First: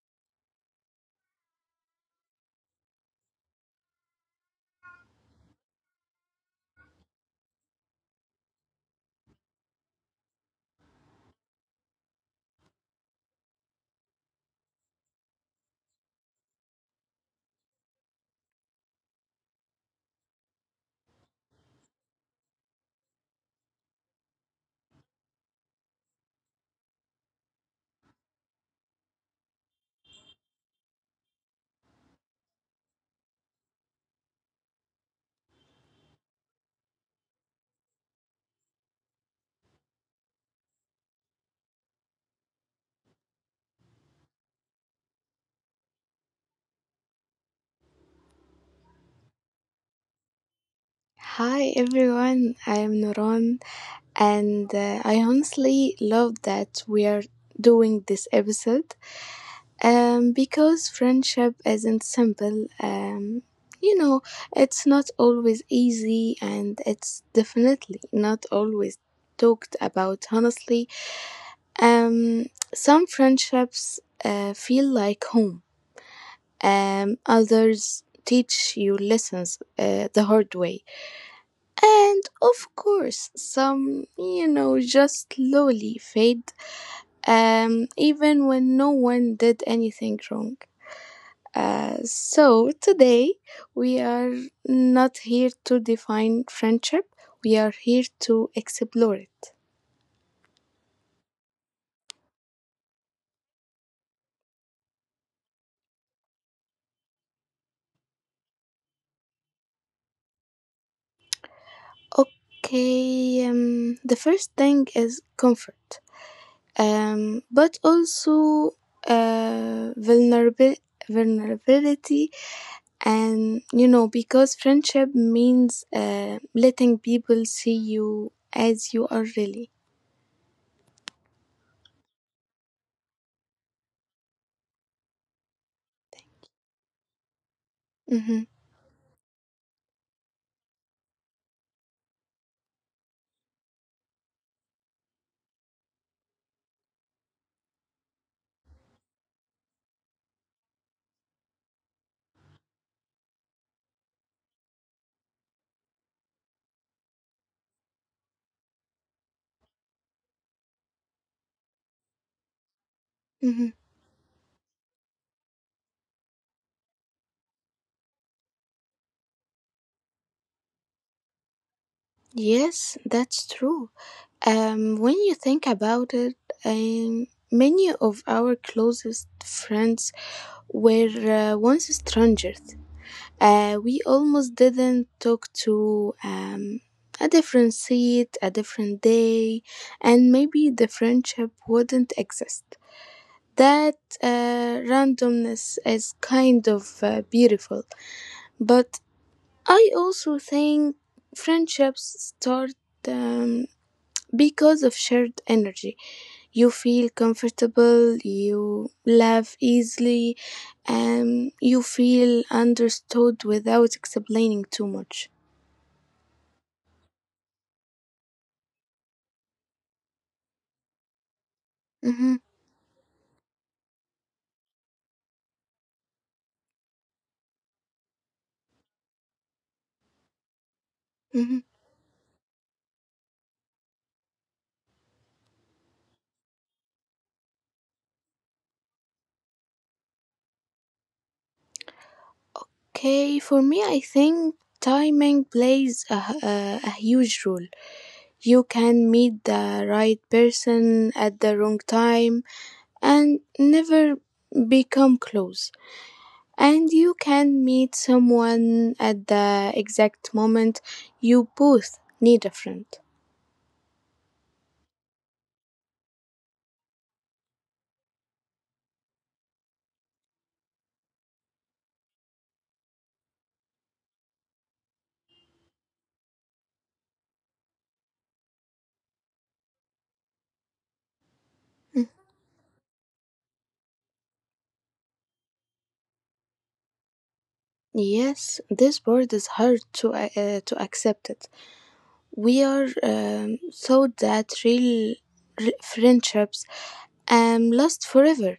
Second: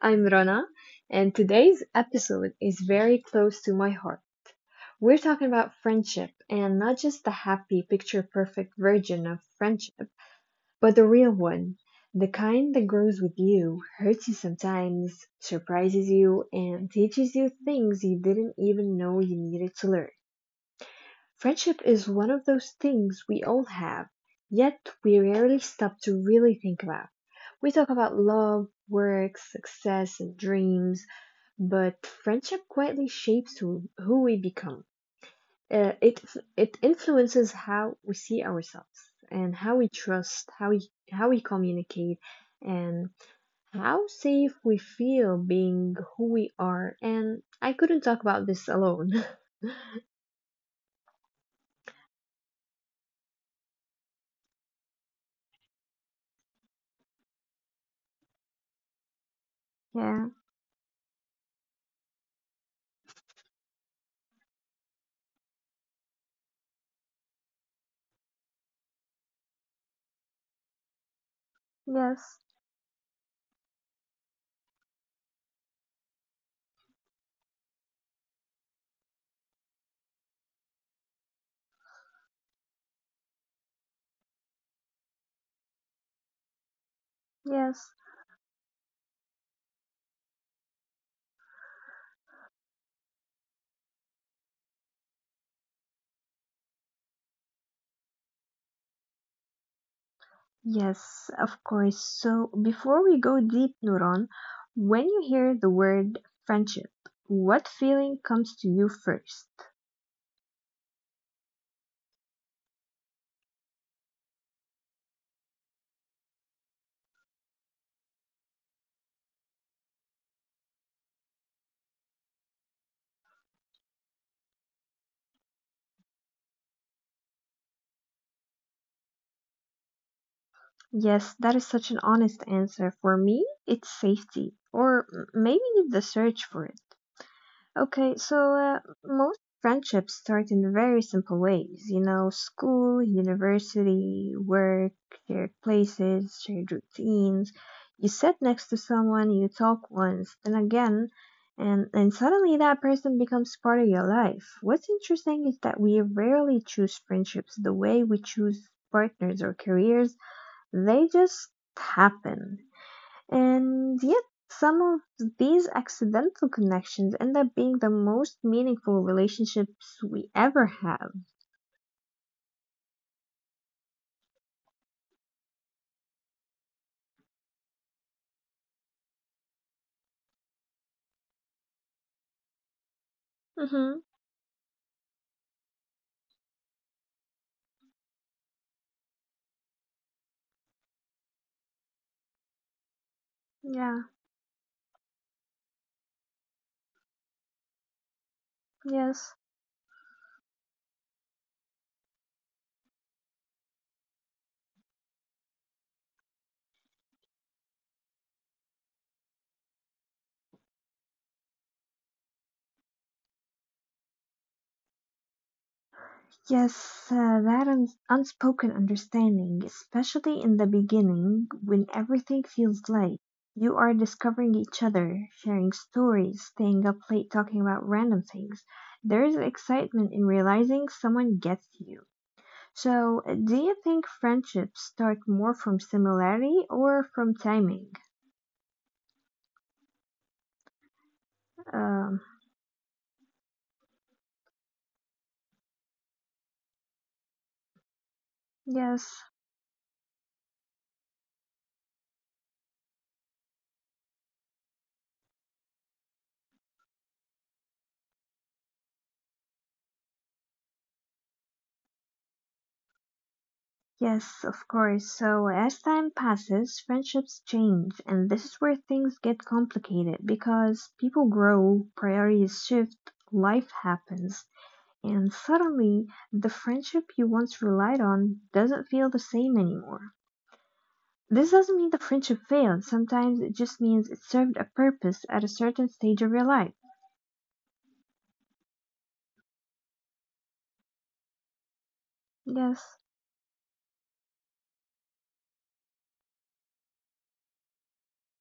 I'm Rana, and today's episode is very close to my heart. We're talking about friendship and not just the happy, picture perfect version of friendship, but the real one. The kind that grows with you, hurts you sometimes, surprises you, and teaches you things you didn't even know you needed to learn. Friendship is one of those things we all have, yet we rarely stop to really think about. We talk about love, work, success, and dreams, but friendship quietly shapes who we become. Uh, it it influences how we see ourselves and how we trust, how we communicate, and how safe we feel being who we are. And I couldn't talk about this alone. Hi everyone, I am Nuran, and I honestly love that we are doing this episode Yeah, because friendship isn't simple. You know, it's not always easy, and it's definitely not always talked about honestly. yes, Um, some friendships feel like home, others teach you lessons the hard way. And of course, some, just slowly fade, yes. even when no one did anything wrong. So today, we are not here to define friendship, we are here to explore it. Yes, of course. So before we go deep, Nuran, when you hear the word friendship, what feeling comes to you first? Okay, the first thing is comfort, but also vulnerabil- vulnerability, and you know because friendship means letting people see you as you are, really. Yes, that is such an honest answer. For me, it's safety, or maybe the search for it. Okay, so hmm most friendships start in very simple ways, you know, school, university, work, shared places, shared routines. You sit next to someone, you talk once, then again, and suddenly that person becomes part of your life. What's interesting is that we rarely choose friendships the way we choose partners or careers, they just happen. hmm And yet, some of these accidental connections end up being the most meaningful relationships we ever have. Yes, that's true. When you think about it, many of our closest friends were once strangers we Mm-hmm. almost didn't talk to. A different seat, a different day, and maybe the friendship wouldn't exist. That Yeah. Randomness is kind of beautiful, but Yes. I also think friendships start um, because of shared energy. You feel comfortable, you laugh easily, and you feel understood without explaining too much. Yes, that unspoken understanding, especially in the beginning when Mm-hmm. everything feels light. You are discovering each other, sharing stories, staying up late talking about random things. There is excitement in realizing someone Mm-hmm. gets you. So, do you think friendships start more from similarity or from timing? Um, Okay, for me, I think timing plays a huge role. You can yes, meet the right person at the wrong time and never become close. And you can meet someone at the exact moment you both need a friend. yes, of course. So, as time passes, friendships change, and this is where things get complicated because people grow, priorities shift, life happens, and suddenly the friendship you once relied on doesn't feel the same anymore. This doesn't mean the friendship failed, sometimes it just means it served a purpose at a certain stage of your life. Yes, this word is hard to accept it. We are Yes. Thought that real friendships last forever.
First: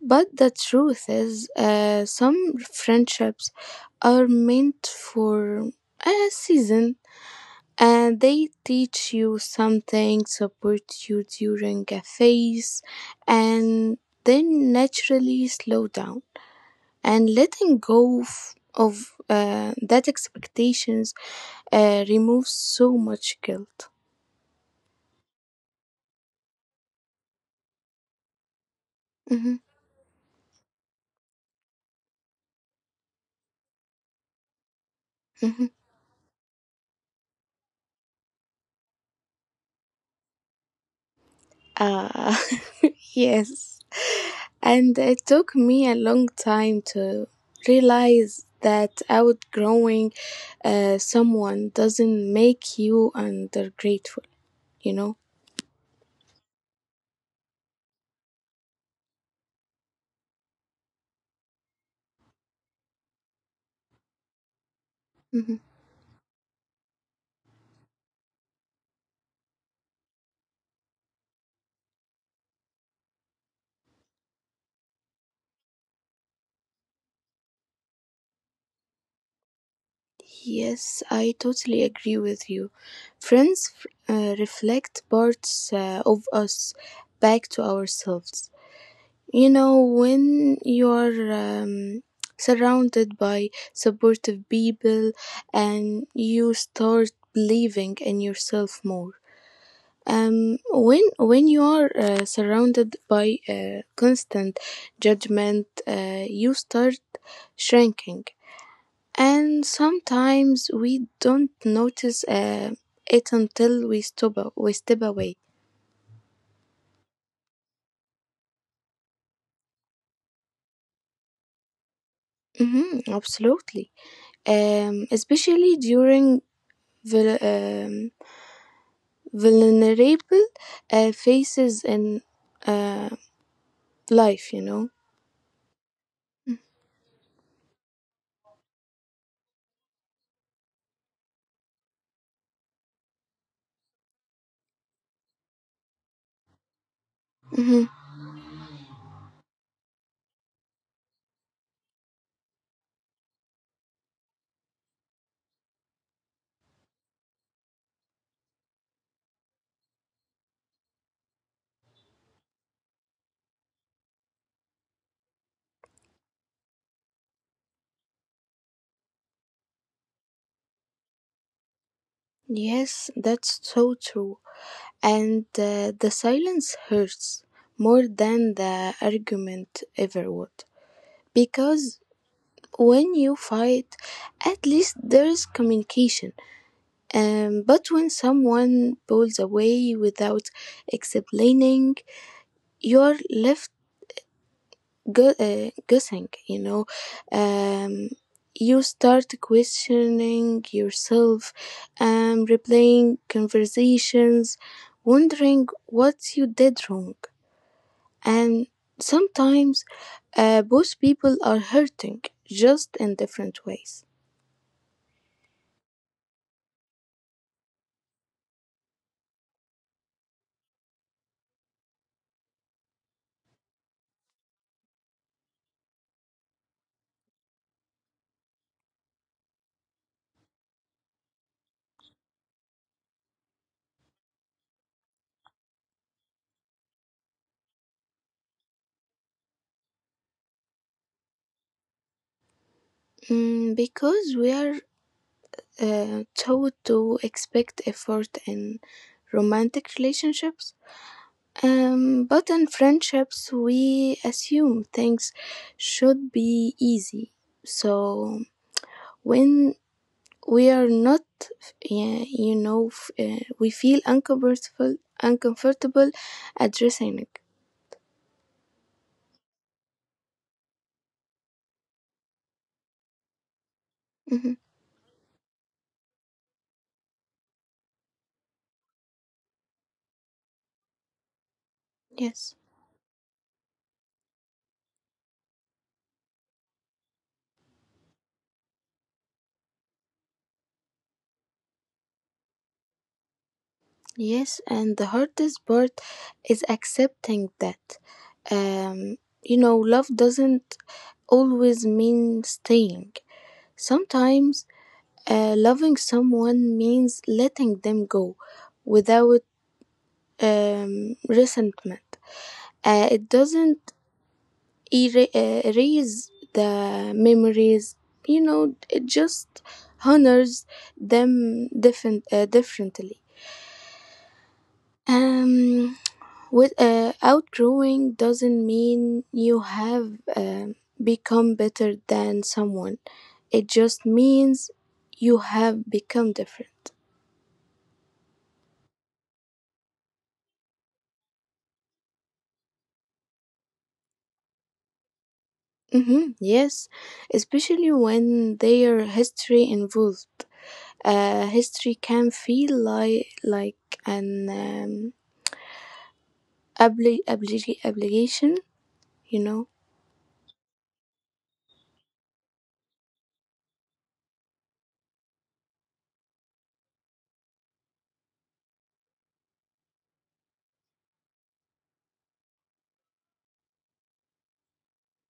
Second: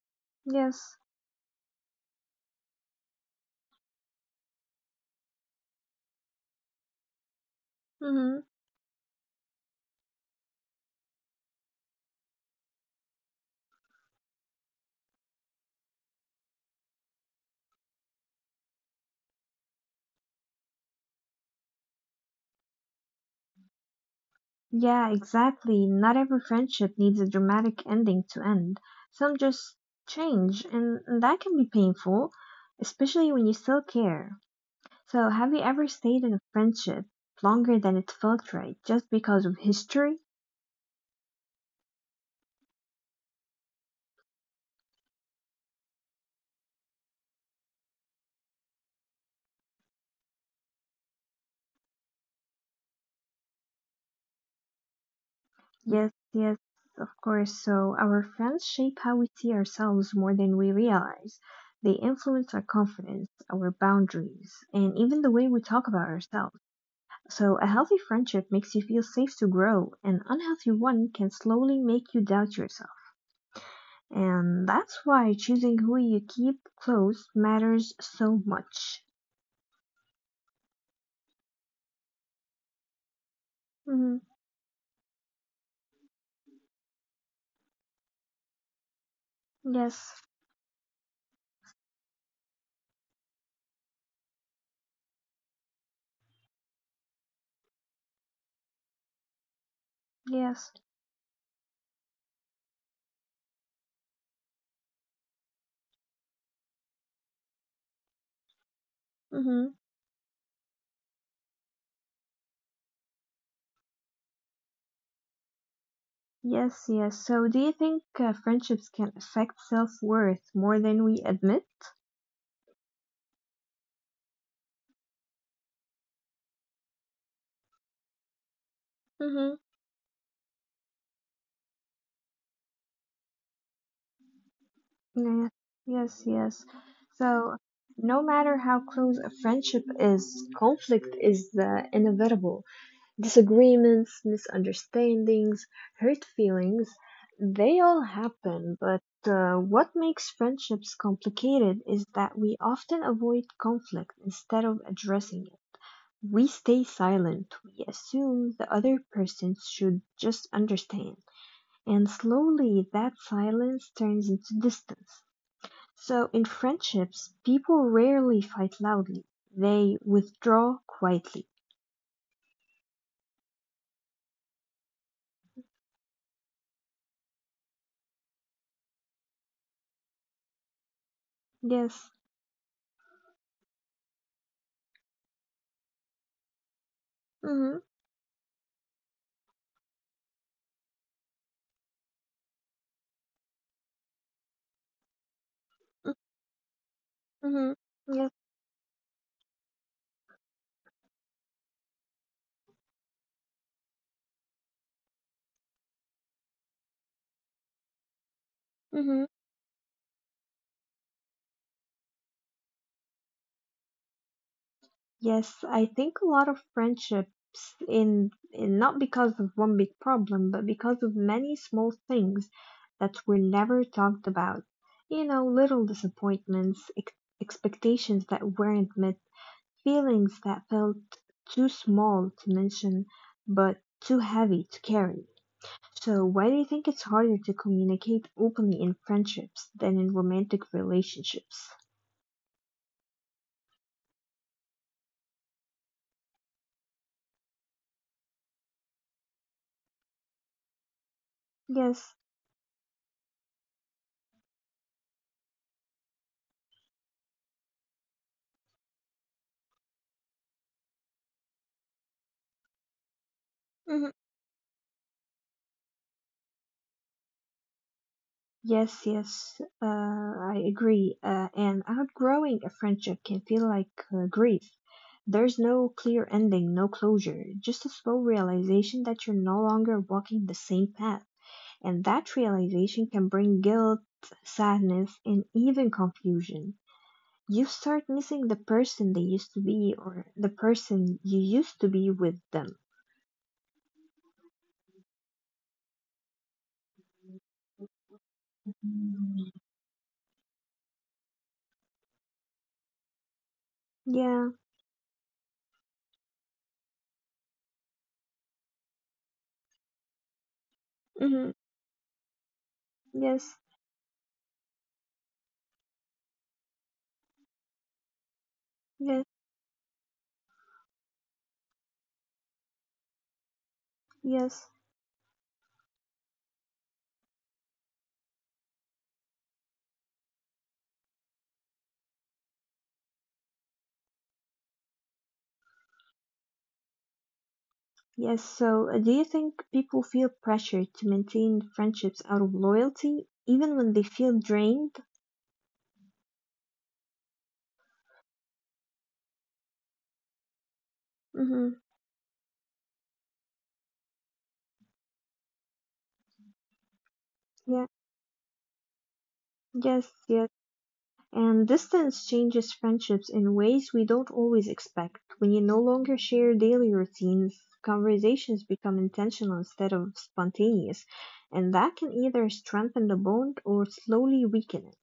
But the Yes. truth is, some friendships are meant for a season, and Mm-hmm. they teach you something, support you during a phase, and then naturally slow down. And letting go of that expectations removes so much guilt. Yeah, exactly. Not every friendship needs a dramatic ending to end. Some Mhm, just change, and that can be painful, especially when you still care. So, have you mhm. ever stayed in a friendship longer than it felt right just because of history? Uh, yes. And it took me a long time to realize that outgrowing someone doesn't make you undergrateful, you know? Yes, yes, of course. So, our friends shape how we see ourselves more than we realize. They influence our confidence, our boundaries, and even the way Mhm. we talk about ourselves. So a healthy friendship makes you feel safe to grow. An unhealthy one can slowly make you doubt yourself. And that's why choosing who you keep close matters so much. Yes, I totally agree with you. Friends Hmm. Reflect parts of us back to ourselves. You know, Yes, when you're surrounded by supportive people, and you start believing in yourself more. Yes. when you are surrounded by constant judgment, you start shrinking, and Hmm. sometimes we don't notice it until we step away. Yes, yes. So do you think friendships can affect self-worth more than we admit? Hmm, absolutely. Um, especially during vul- um, Mm-hmm. vulnerable phases in uh, life, you know. Yeah. Yes, yes. So no matter how close a friendship is, conflict is inevitable. Disagreements, misunderstandings, hurt feelings, Mhm. they all happen, but what makes friendships complicated is that we often avoid conflict instead of addressing it. We stay silent, we assume the other person should just understand, and slowly that silence turns into distance. So, in friendships, people rarely fight loudly, they withdraw quietly. Yes, that's so true. And the silence hurts more than the argument ever would. Because Yes. when you fight, at least there is communication. Mm-hmm. But Mm-hmm. when someone pulls away without explaining, you're left guessing, you know. Mhm. um, Yeah. you start questioning yourself and replaying conversations, wondering what you did wrong, and Mhm. sometimes both people are hurting, just in different ways. Yes, I think a lot of friendships in not because of one big problem, but because of many small things that were never talked about. You know, little disappointments, ex expectations that weren't met, feelings that felt too small to mention, but too heavy to carry. So, why do you think it's harder to communicate openly in friendships than in romantic relationships? Mm, because we are taught to expect effort in romantic relationships. Yes. But in friendships, we assume things should be easy. So when we are not, yeah, you know, we feel uncomfortable addressing it. Yes, yes, I agree. And outgrowing a friendship can feel like Mhm. grief. There's no clear ending, no closure, just a slow realization that you're no longer walking the same path. And Yes, that realization can bring guilt, sadness, and even confusion. You start missing the person they used to be or the person you used to be with them. yes, and the hardest part is accepting that. You know, love doesn't always mean staying. Sometimes Yeah, loving someone means letting them go without mm-hmm. resentment. It Yes, doesn't erase the memories, you know, it yes, just honors them differently. yes. Um, outgrowing doesn't mean you have become better than someone, it just means you have become different. Yes, so do you think people feel pressure to maintain friendships out of loyalty, even when they feel drained? Mhm, yes, especially when their history involved. History Mm-hmm. can feel like an Yeah, obligation, you know. yes, yes. And distance changes friendships in ways we don't always expect. When you no longer share daily routines, conversations become intentional instead of spontaneous, and that can either strengthen the bond or slowly weaken it.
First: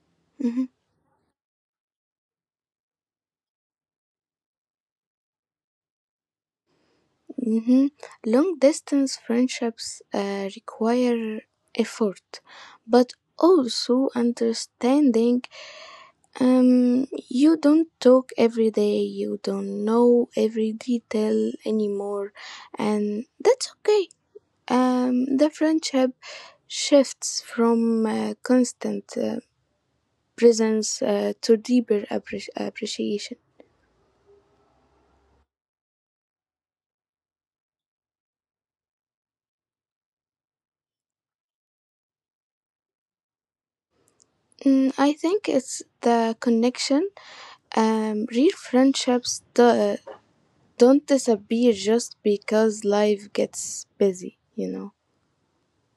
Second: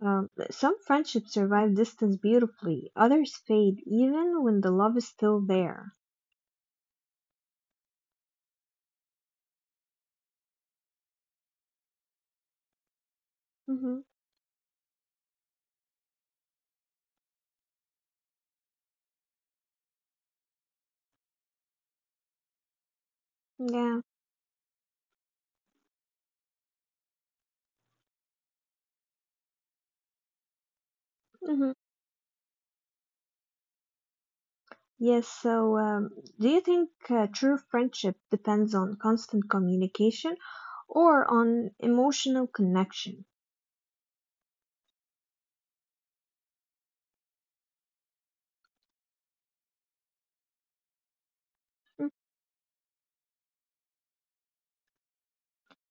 Hmm, Some friendships survive distance beautifully, others fade even when the love is still there. hmm. Long distance friendships require effort, but also Mm-hmm. understanding. You don't talk every day. You don't know every detail anymore, and that's Yeah. okay. The friendship shifts from constant presence to Hmm. deeper appreciation. Yes. So, do you think true friendship depends on constant communication or on emotional connection? Mm, I think it's the connection. Real friendships don't disappear Mm. just because life gets busy, you know.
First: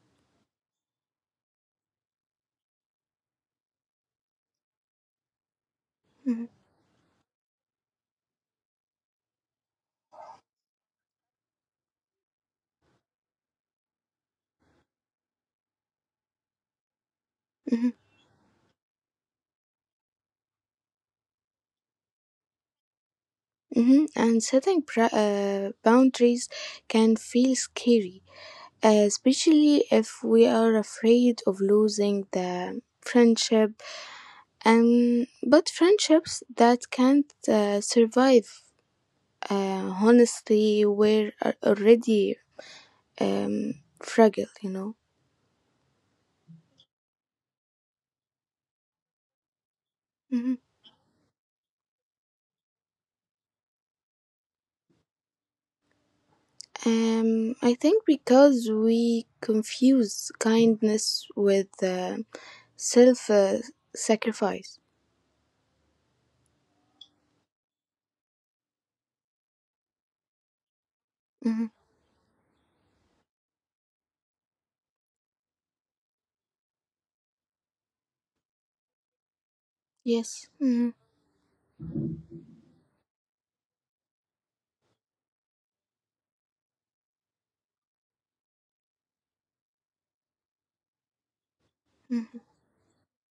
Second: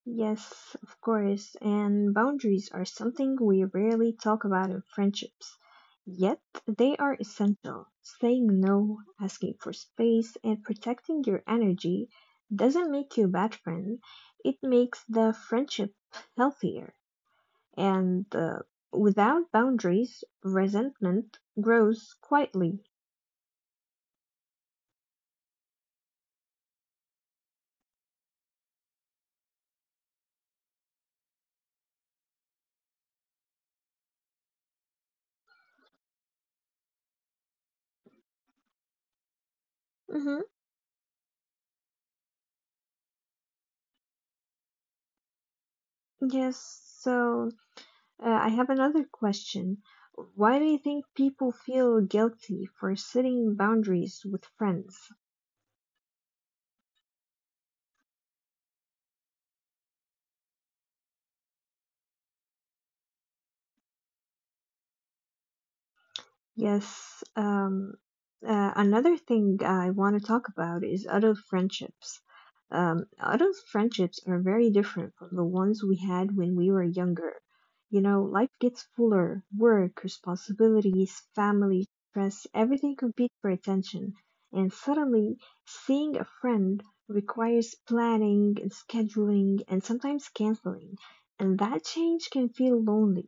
Yes, of course. And boundaries are something we rarely talk about in friendships. Yet, Mhm, they are essential. Saying no, asking for space, and protecting your energy doesn't make you a bad friend. It makes the friendship healthier. mhm, And without boundaries, resentment grows quietly. mhm. And setting boundaries can feel scary, especially if we are afraid of losing the friendship. But friendships that can't survive Hmm. honestly were already um, fragile, you know. Yes, so I have another question. Mhm. Why do you think people feel guilty for setting boundaries with friends? I think because we confuse kindness with self sacrifice. Yes. Another thing I want to talk about is adult Mhm. friendships. Adult friendships are very different from the ones we had when we were younger. You know, life gets fuller, work, Yes. Mhm. responsibilities, family, stress, everything competes for attention. And suddenly, seeing a friend requires planning and scheduling and sometimes canceling. And that change Mhm. can feel lonely,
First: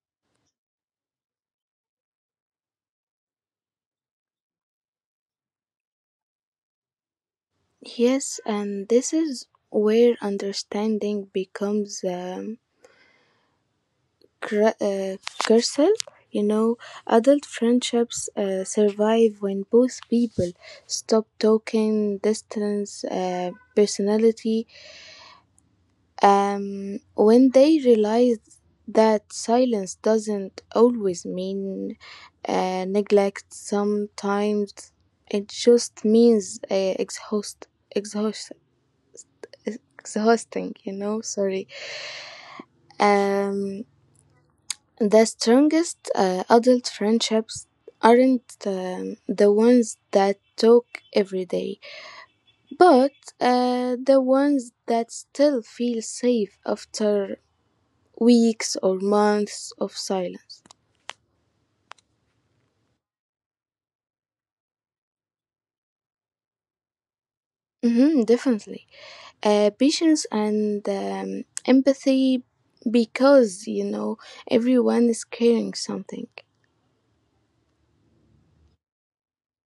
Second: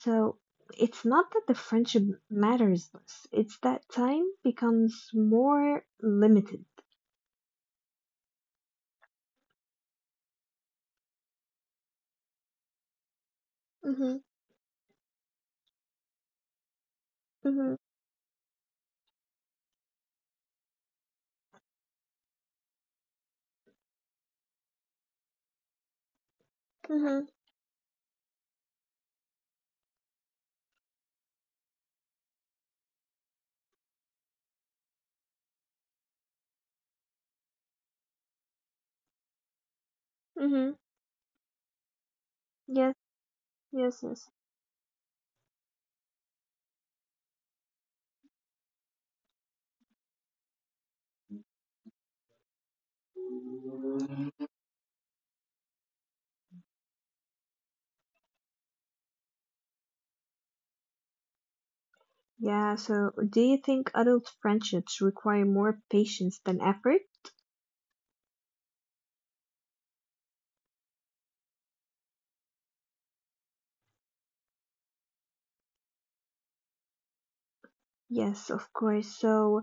so it's not that the friendship matters less, it's that time becomes more limited. Yes, and this is where understanding becomes. Mhm. Gersel, you know, adult Mhm. friendships survive when both people stop talking, distance, personality, Mhm. when they realize that silence doesn't always mean neglect, sometimes it just means Mhm. exhausting, you know, sorry. Yes. Um, Yes. Yes. The strongest adult friendships aren't the ones that talk every day, but the ones that still feel safe after weeks or months of silence. Yeah, so do you think adult friendships require more patience than effort? Hmm, definitely. Patience and empathy, because, you know, everyone is carrying something. Yes, of course. So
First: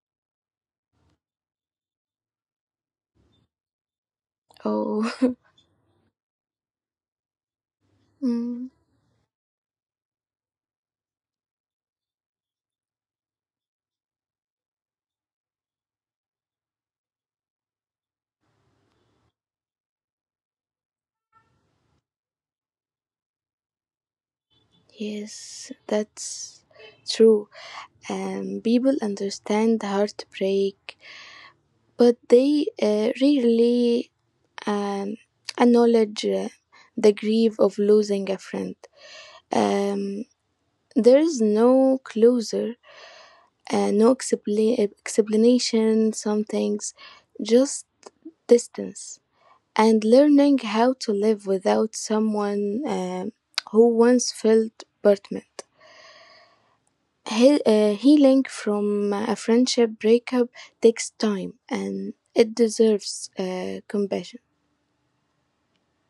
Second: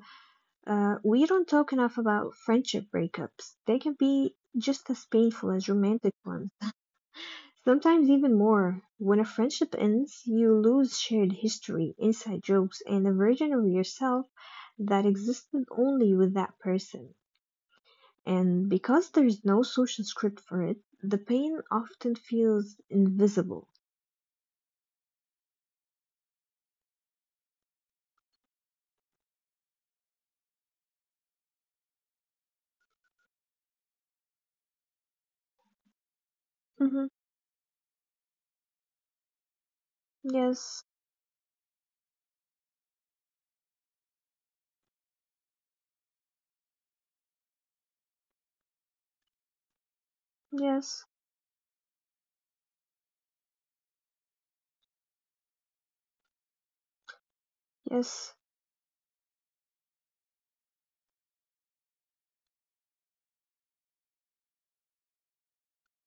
we don't talk enough about friendship breakups. They can be just as Oh, painful as romantic ones. Sometimes even mm, more. When a friendship ends, you lose shared history, inside jokes, and a version of yourself that existed only with that person. And because there is no social script for it, the pain often feels invisible. yes, that's true. People understand heartbreak, but they rarely um, acknowledge Hmm. the grief of losing a friend. Um, Yes, there is no closure, no explanation, some things just distance. And learning how yes, to live without someone who once felt burdened. Yes, Healing from a friendship breakup takes time and it deserves compassion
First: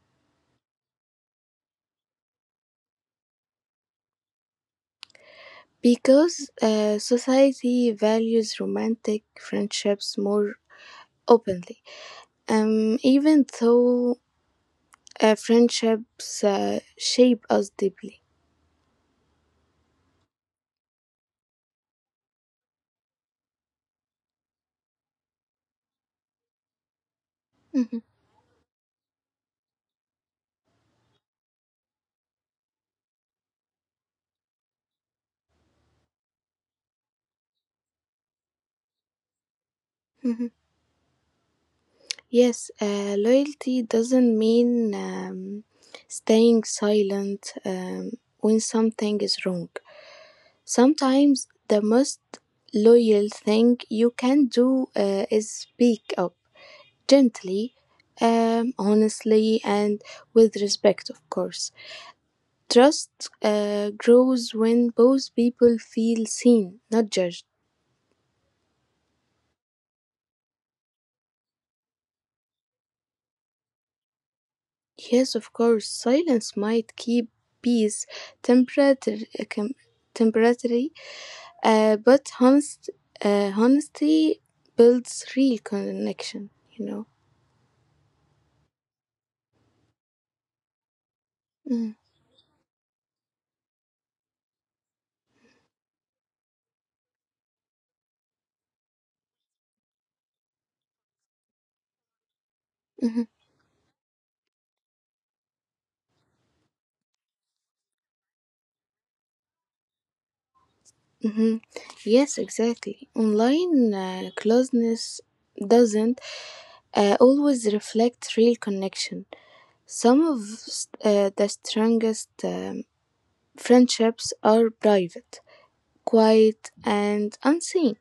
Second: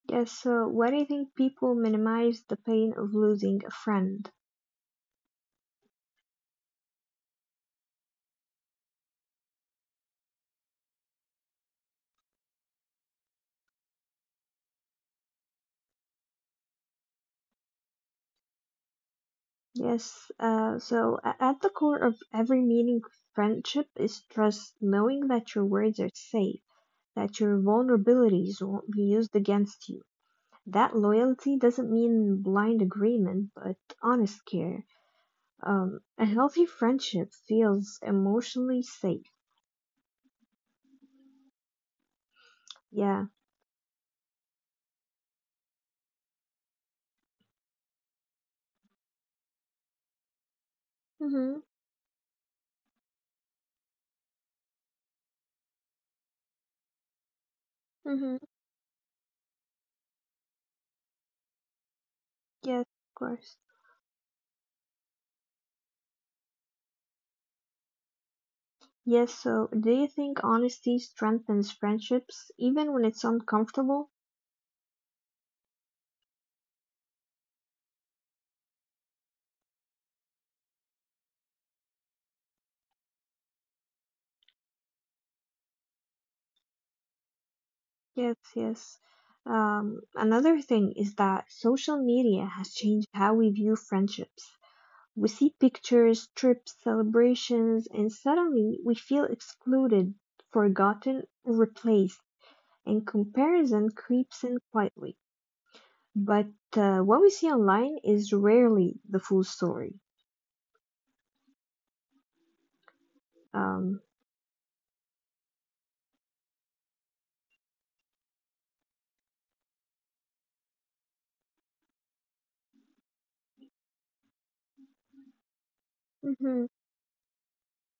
yes. So, why do you think people minimize the pain of losing a friend? because society values romantic friendships more openly. Even though friendships shape us deeply. Yes, so at the core of every meaning friendship is trust, knowing that your words are safe, that your Mhm, vulnerabilities won't be used against you. That loyalty doesn't mean blind agreement, but honest care. A healthy friendship feels emotionally safe. mhm. Yes, Yeah. loyalty doesn't mean staying silent when something is wrong. Sometimes Mhm. the most loyal thing you can do is speak up gently, Mhm. Honestly, and with respect, of course. Yes, of Trust course. Grows when both people feel seen, not judged. Yes, so do you think honesty strengthens friendships even when it's uncomfortable? Yes, of course, silence might keep peace temporarily, temporarily, but honesty builds real connection, you know. Yes, yes. Another thing is that Mm. social media has changed how we view friendships. We see pictures, trips, celebrations, and suddenly we feel excluded, forgotten, or replaced, and Mhm. comparison creeps in quietly. But what we see online is rarely the full story. Hmm. Yes, exactly. Online Um, closeness doesn't always reflect real connection. Some of the strongest friendships are private, mhm, quiet, and unseen.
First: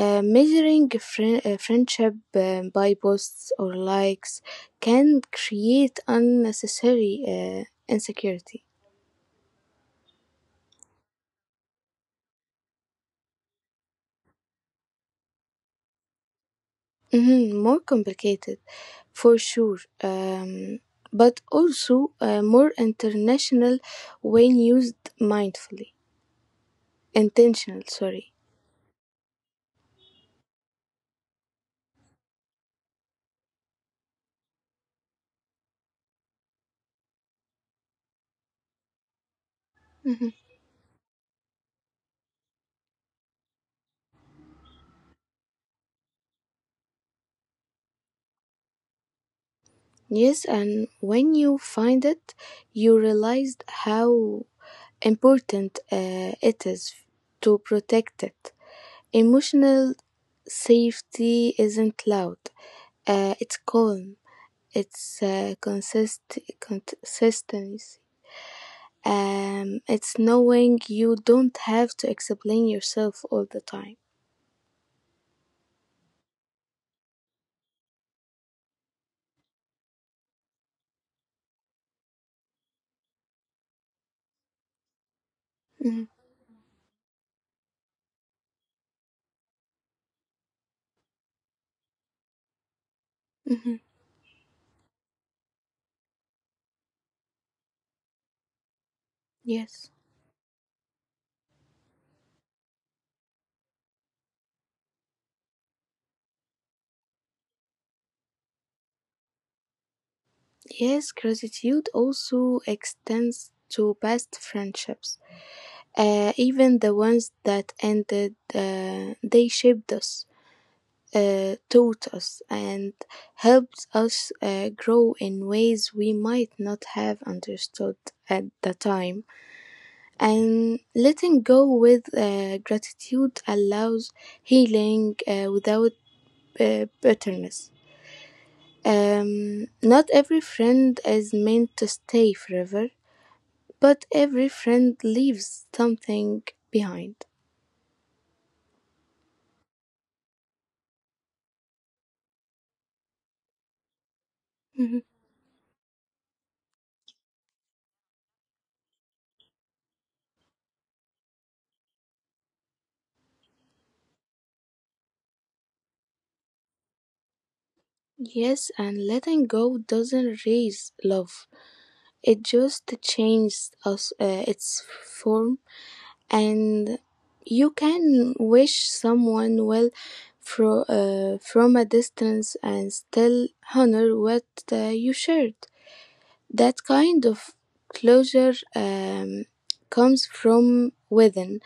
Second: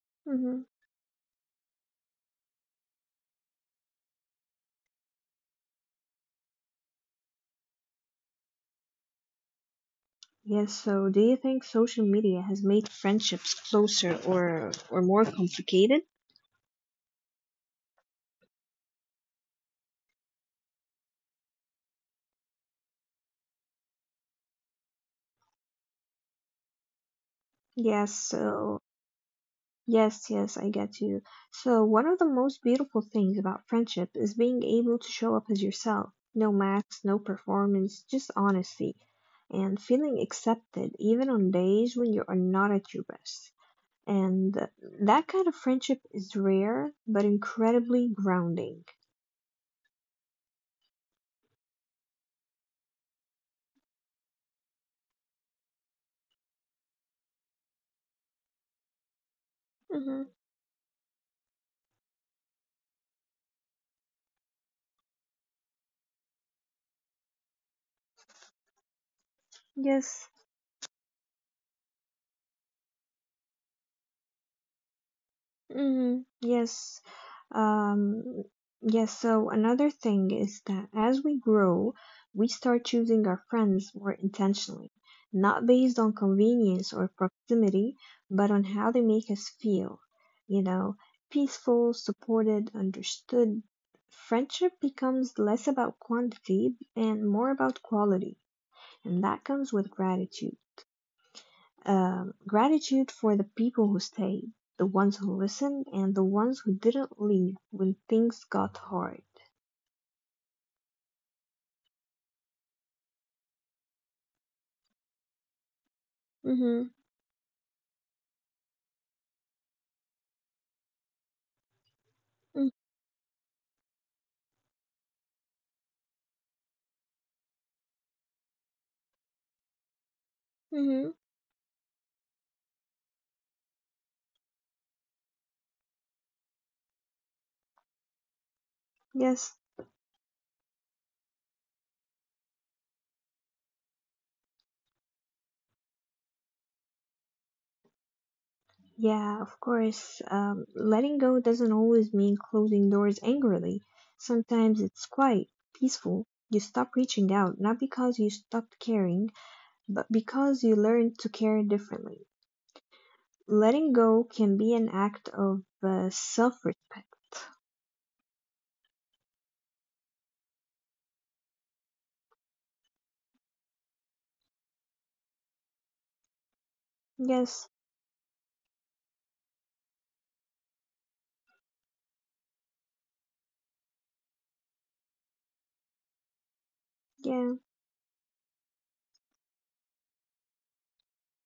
Mhm. Measuring a friendship by posts or likes can create unnecessary insecurity. Yes, so do you think social media has made friendships closer or more complicated? Mhm, more complicated, for sure, um, but also more international when used mindfully, intentional, Yes, sorry. so yes, yes, I get you. So, one of the most beautiful things about friendship is being able to show up as yourself. No masks, no performance, just honesty. And feeling Mhm. accepted, even on days when you are not at your best. And that kind of friendship is rare, but incredibly grounding. Yes, and when you find it, you realize how important it is to protect it. Emotional Hmm. safety isn't loud, it's calm, it's consistent. It's Yes, knowing you don't have to explain yourself all the time. mm, yes. Um, yes, so another thing is that as we grow, we start choosing our friends more intentionally, not Mhm, based on convenience or proximity, but on how they make us feel. You know, peaceful, supported, understood. mhm. Friendship becomes less about quantity and more about quality, and that comes Yes. with gratitude for the people who stayed, the ones who listened, and the ones who didn't leave when things got hard. Yes, gratitude also extends to past friendships. Even the Mm. ones that ended, they shaped us, taught us, Mhm. Mm. and helped us grow in ways we might not have understood at the time. And Mhm. letting go with gratitude allows healing without bitterness. Yes. Not every friend is meant to stay forever, but every friend leaves something behind. Yeah, of course. Letting go doesn't always mean closing doors angrily. Sometimes Mhm. it's quiet, peaceful. You stop reaching out, not because you stopped caring, but because you learned to care differently. Letting go can be an act of self respect. Yes, and letting go doesn't erase love, it just changes us, its form, and you Yes. can wish someone well from a distance and still honor what you shared. That kind of Yeah. closure comes from within,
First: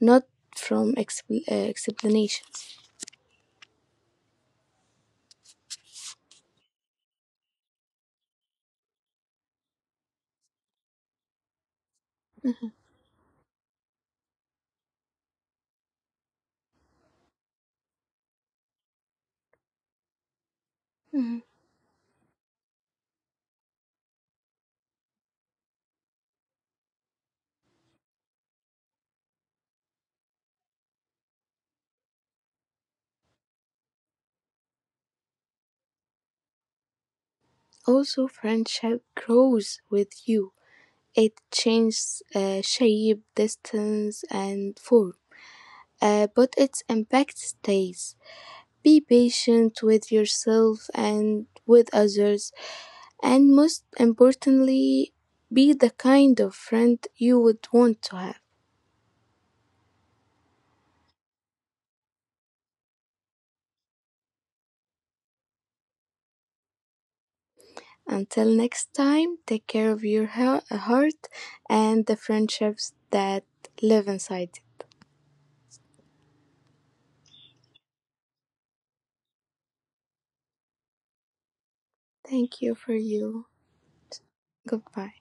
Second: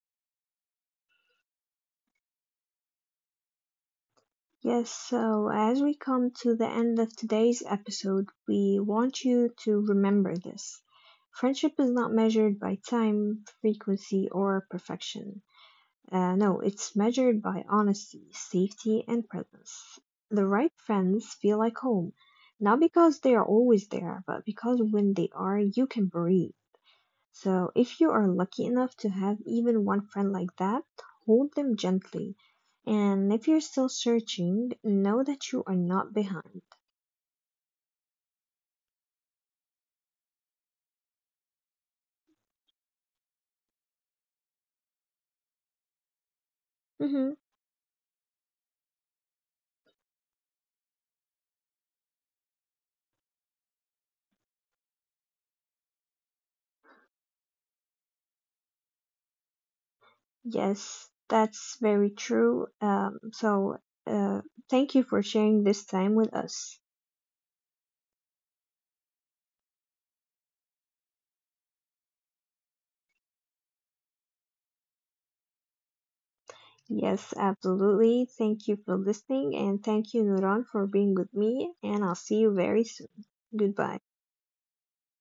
not from explanations. Yes, so as we come to the end of today's episode, we want you to remember this. Friendship is not measured Mhm. by time, frequency, or perfection. No, it's measured by honesty, safety, and presence. The right friends Mhm. feel like home, not because they are always there, but because when they are, you can breathe. So, if you are lucky enough to have even one friend like that, hold them gently. And if you're still searching, know that you are not behind. Also, friendship grows with you. It changes shape, distance, and form, but its Hmm. impact stays. Be patient with yourself and with others, and most importantly, be the kind of friend you would want to have. Yes, that's very true. So, uh, thank you for sharing this time with us. Until next time, take care of your heart and the friendships that live inside it. Yes, absolutely. Thank you for listening, and thank you, Nuran, for being with me. And I'll see you Thank you very for soon. you. Goodbye. Goodbye.